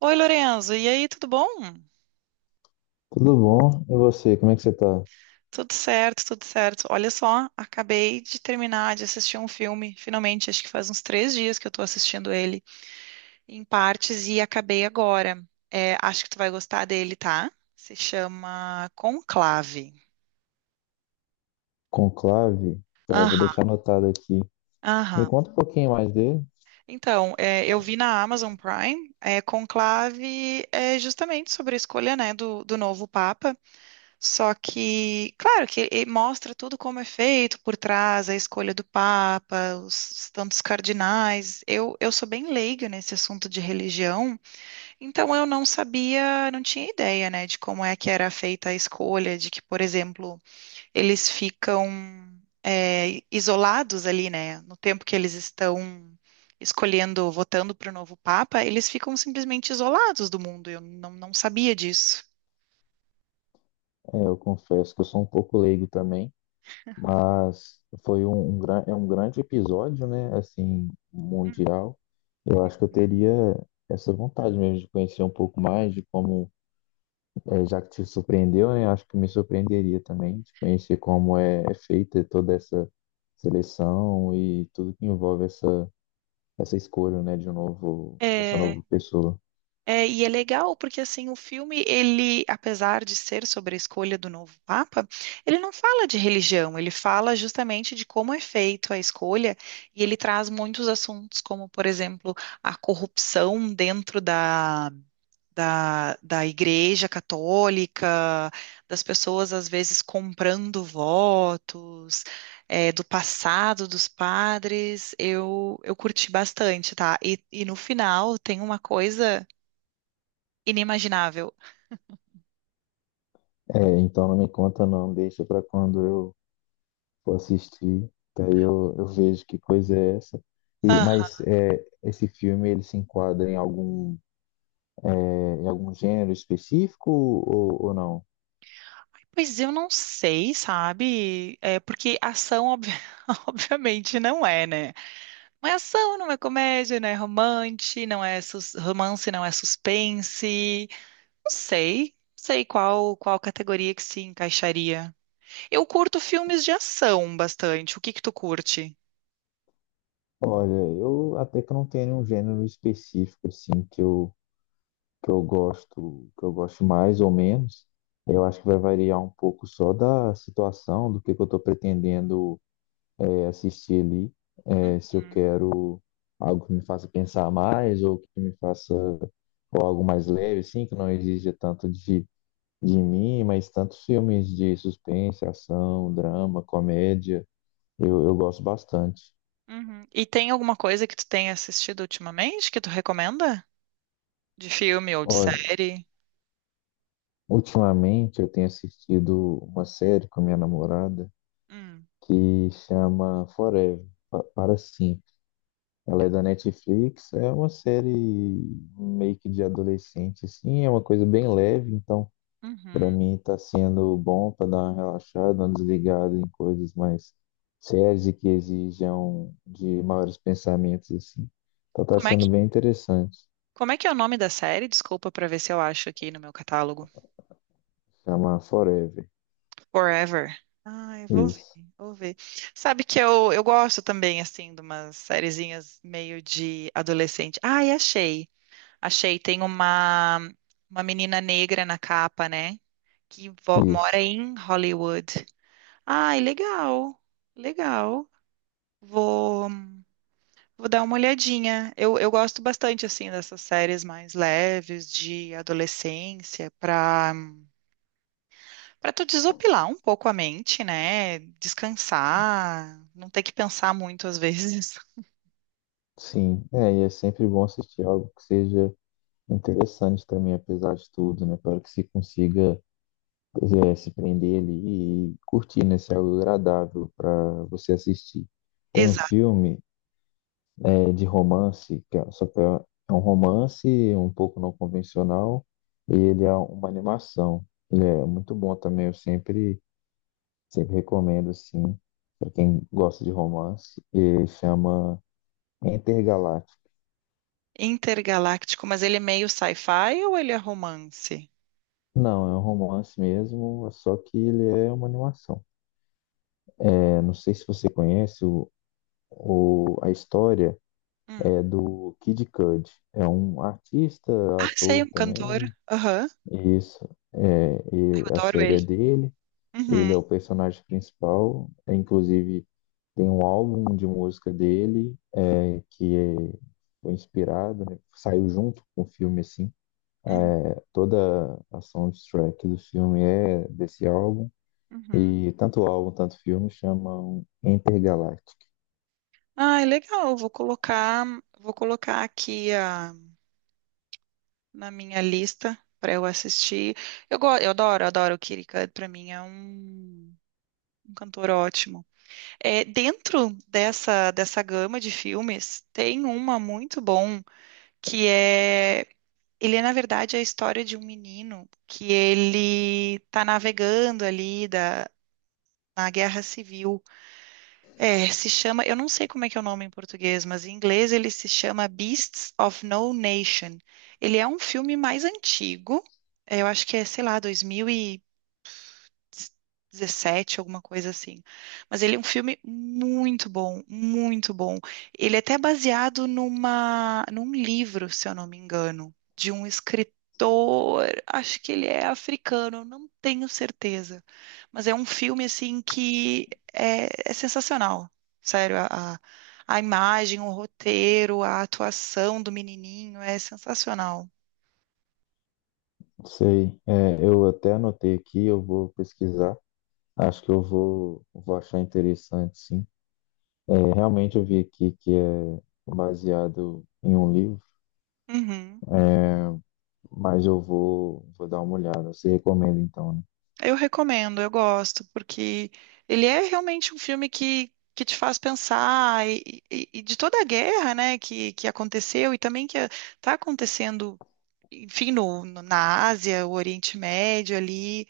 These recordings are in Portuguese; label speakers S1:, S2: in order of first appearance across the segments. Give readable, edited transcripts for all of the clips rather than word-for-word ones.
S1: Oi, Lorenzo, e aí, tudo bom?
S2: Tudo bom? E você, como é que você tá?
S1: Tudo certo, tudo certo. Olha só, acabei de terminar de assistir um filme, finalmente, acho que faz uns três dias que eu tô assistindo ele em partes e acabei agora. É, acho que tu vai gostar dele, tá? Se chama Conclave.
S2: Conclave? Tá, vou
S1: Aham,
S2: deixar anotado aqui. Me
S1: aham.
S2: conta um pouquinho mais dele.
S1: Então, é, eu vi na Amazon Prime, é, Conclave é justamente sobre a escolha, né, do novo Papa. Só que, claro, que ele mostra tudo como é feito por trás, a escolha do Papa, os tantos cardinais. Eu sou bem leiga nesse assunto de religião, então eu não sabia, não tinha ideia, né, de como é que era feita a escolha, de que, por exemplo, eles ficam isolados ali, né, no tempo que eles estão escolhendo, votando para o novo Papa, eles ficam simplesmente isolados do mundo. Eu não, não sabia disso.
S2: É, eu confesso que eu sou um pouco leigo também, mas foi um, um, é um grande episódio, né? Assim, mundial. Eu acho que eu teria essa vontade mesmo de conhecer um pouco mais de como, é, já que te surpreendeu, né? Acho que me surpreenderia também de conhecer como é, é feita toda essa seleção e tudo que envolve essa. Essa escolha, né, de um novo, dessa
S1: É,
S2: nova pessoa.
S1: é, e é legal porque assim o filme ele, apesar de ser sobre a escolha do novo papa, ele não fala de religião, ele fala justamente de como é feito a escolha e ele traz muitos assuntos como, por exemplo, a corrupção dentro da Igreja Católica, das pessoas às vezes comprando votos, é, do passado dos padres, eu curti bastante, tá? E no final tem uma coisa inimaginável.
S2: É, então não me conta não, deixa para quando eu for assistir, que aí eu vejo que coisa é essa. E,
S1: Ah,
S2: mas é, esse filme ele se enquadra em algum, é, em algum gênero específico ou não?
S1: pois eu não sei, sabe? É porque ação, obviamente, não é, né? Não é ação, não é comédia, não é romance, romance, não é suspense. Não sei. Não sei qual categoria que se encaixaria. Eu curto filmes de ação bastante. O que que tu curte?
S2: Olha, eu até que não tenho um gênero específico assim que eu gosto mais ou menos. Eu acho que vai variar um pouco só da situação, do que eu estou pretendendo é, assistir ali. É, se eu quero algo que me faça pensar mais ou que me faça ou algo mais leve, assim, que não exija tanto de mim, mas tantos filmes de suspense, ação, drama, comédia, eu gosto bastante.
S1: Uhum. E tem alguma coisa que tu tenha assistido ultimamente que tu recomenda? De filme ou de
S2: Olha,
S1: série?
S2: ultimamente eu tenho assistido uma série com a minha namorada
S1: Hum.
S2: que chama Forever, para sempre. Ela é da Netflix, é uma série meio que de adolescente, assim, é uma coisa bem leve, então para
S1: Uhum.
S2: mim está sendo bom para dar uma relaxada, uma desligada em coisas mais sérias e que exijam de maiores pensamentos assim. Então está
S1: Como é
S2: sendo
S1: que
S2: bem interessante.
S1: Como é que é o nome da série? Desculpa pra ver se eu acho aqui no meu catálogo.
S2: Chamar Forever.
S1: Forever. Ah, eu vou ver,
S2: Isso,
S1: vou ver. Sabe que eu gosto também, assim, de umas sériezinhas meio de adolescente. Ai, achei. Achei. Tem uma menina negra na capa, né? Que mora
S2: isso.
S1: em Hollywood. Ai, legal. Legal. Vou, vou dar uma olhadinha. Eu gosto bastante, assim, dessas séries mais leves de adolescência pra para tu desopilar um pouco a mente, né? Descansar, não ter que pensar muito às vezes.
S2: Sim, é, e é sempre bom assistir algo que seja interessante também, apesar de tudo, né? Para que se consiga é, se prender ali e curtir, né? Ser algo agradável para você assistir. Tem um
S1: Exato.
S2: filme é, de romance, só que é é um romance um pouco não convencional e ele é uma animação. Ele é muito bom também, eu sempre, sempre recomendo, assim, para quem gosta de romance. E chama Intergaláctico.
S1: Intergaláctico, mas ele é meio sci-fi ou ele é romance?
S2: Não, é um romance mesmo, só que ele é uma animação. É, não sei se você conhece o, a história
S1: Hum.
S2: é do Kid Cudi. É um artista,
S1: Ah, sei,
S2: ator
S1: um cantor.
S2: também.
S1: Aham,
S2: Isso. É,
S1: eu
S2: e a
S1: adoro
S2: série
S1: ele.
S2: é dele. Ele
S1: Uhum,
S2: é o personagem principal, é, inclusive tem um álbum de música dele é, foi inspirado, né? Saiu junto com o filme, assim.
S1: uhum,
S2: Toda a soundtrack do filme é desse álbum.
S1: uhum.
S2: E tanto o álbum, tanto o filme chamam Intergalactic.
S1: Ah, legal. Vou colocar aqui na minha lista para eu assistir. Eu adoro o Kid Cudi. Para mim é um, um cantor ótimo. É, dentro dessa gama de filmes, tem uma muito bom que é. Ele é, na verdade, a história de um menino que ele tá navegando ali da, na Guerra Civil. É, se chama, eu não sei como é que é o nome em português, mas em inglês ele se chama Beasts of No Nation. Ele é um filme mais antigo, é, eu acho que é, sei lá, 2000 e 17 alguma coisa assim. Mas ele é um filme muito bom, muito bom. Ele é até baseado numa, num livro, se eu não me engano, de um escritor, acho que ele é africano, eu não tenho certeza. Mas é um filme, assim, que é, é sensacional. Sério, a imagem, o roteiro, a atuação do menininho é sensacional.
S2: Sei, é, eu até anotei aqui, eu vou pesquisar. Acho que vou achar interessante, sim. É, realmente eu vi aqui que é baseado em um livro.
S1: Uhum.
S2: É, mas vou dar uma olhada. Você recomenda então, né?
S1: Eu recomendo, eu gosto, porque ele é realmente um filme que te faz pensar e, e de toda a guerra, né, que aconteceu e também que está acontecendo, enfim, na Ásia, o Oriente Médio ali,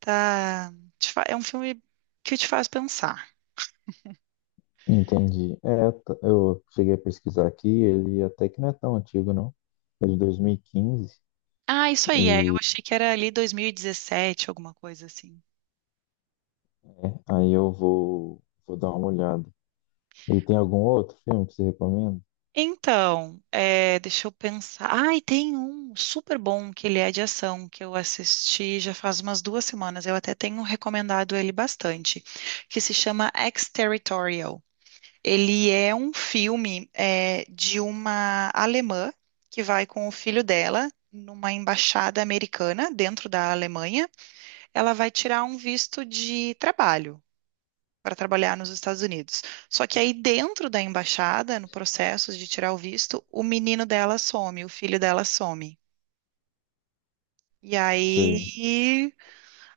S1: tá, é um filme que te faz pensar.
S2: Entendi. É, eu cheguei a pesquisar aqui, ele até que não é tão antigo, não. É de 2015.
S1: Ah, isso
S2: E
S1: aí, é, eu
S2: quinze. E
S1: achei que era ali 2017, alguma coisa assim.
S2: aí vou dar uma olhada. E tem algum outro filme que você recomenda?
S1: Então, é, deixa eu pensar. Ai, tem um super bom que ele é de ação, que eu assisti já faz umas duas semanas. Eu até tenho recomendado ele bastante, que se chama Ex-Territorial. Ele é um filme é, de uma alemã que vai com o filho dela numa embaixada americana dentro da Alemanha. Ela vai tirar um visto de trabalho para trabalhar nos Estados Unidos. Só que aí dentro da embaixada, no processo de tirar o visto, o menino dela some, o filho dela some. E
S2: Sei.
S1: aí,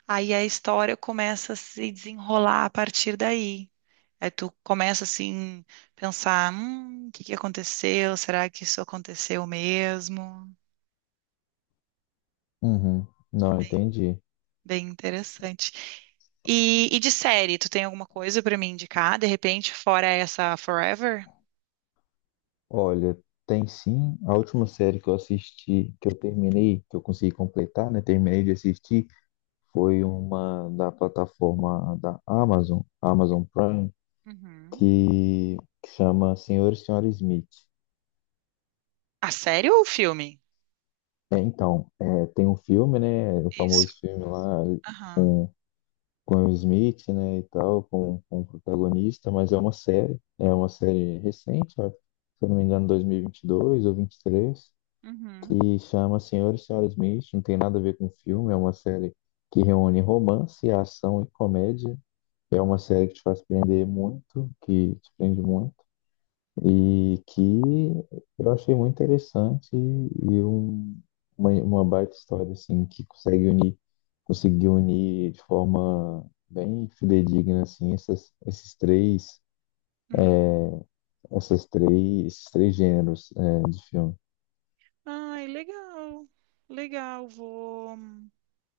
S1: aí a história começa a se desenrolar a partir daí. Aí tu começa assim pensar, o que que aconteceu? Será que isso aconteceu mesmo?
S2: Uhum. Não, entendi.
S1: Bem interessante. E de série, tu tem alguma coisa para me indicar? De repente, fora essa Forever?
S2: Olha, tem sim. A última série que eu assisti, que eu terminei, que eu consegui completar, né? Terminei de assistir, foi uma da plataforma da Amazon, Amazon Prime.
S1: Uhum.
S2: que, que chama Senhor e Senhora Smith.
S1: A série ou o filme?
S2: É, então, é, tem um filme, né? O
S1: Isso.
S2: famoso filme lá
S1: Aham.
S2: com o Smith, né? E tal, com o protagonista, mas é uma série recente, ó, se eu não me engano, 2022 ou 23,
S1: Uhum.
S2: que chama Senhor e Senhora Smith. Não tem nada a ver com filme, é uma série que reúne romance, ação e comédia. É uma série que te faz prender muito, que te prende muito. E que eu achei muito interessante e um, uma baita história, assim, que consegue unir, conseguiu unir de forma bem fidedigna, assim, essas, esses três,
S1: Hum.
S2: essas três, esses três gêneros, é, de filme.
S1: Ai, legal. Legal,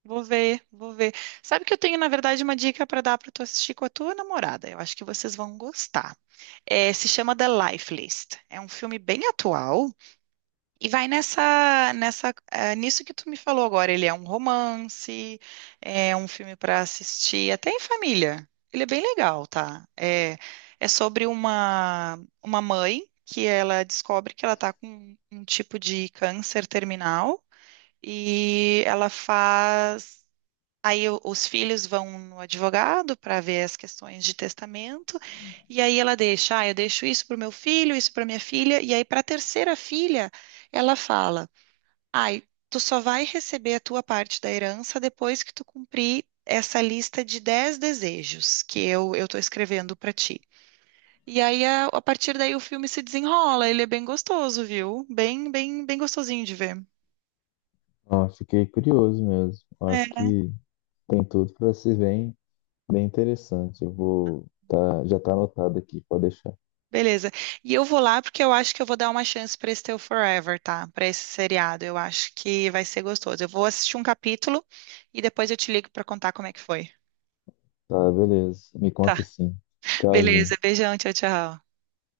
S1: vou ver, vou ver. Sabe que eu tenho, na verdade, uma dica para dar para tu assistir com a tua namorada. Eu acho que vocês vão gostar. É, se chama The Life List. É um filme bem atual, e vai nisso que tu me falou agora. Ele é um romance, é um filme para assistir, até em família. Ele é bem legal, tá? É, é sobre uma mãe que ela descobre que ela tá com um tipo de câncer terminal e ela faz. Aí os filhos vão no advogado para ver as questões de testamento, e aí ela deixa, ah, eu deixo isso para o meu filho, isso para minha filha, e aí para a terceira filha, ela fala, ai, tu só vai receber a tua parte da herança depois que tu cumprir essa lista de 10 desejos que eu estou escrevendo para ti. E aí a partir daí o filme se desenrola, ele é bem gostoso, viu? Bem, bem, bem gostosinho de ver.
S2: Ah, fiquei curioso mesmo. Eu acho
S1: É.
S2: que tem tudo para ser bem, bem interessante. Eu vou, tá, já tá anotado aqui, pode deixar.
S1: Beleza. E eu vou lá porque eu acho que eu vou dar uma chance para esse teu Forever, tá? Para esse seriado. Eu acho que vai ser gostoso. Eu vou assistir um capítulo e depois eu te ligo para contar como é que foi.
S2: Tá, beleza. Me
S1: Tá.
S2: conta sim. Tchauzinho.
S1: Beleza. Beijão. Tchau, tchau.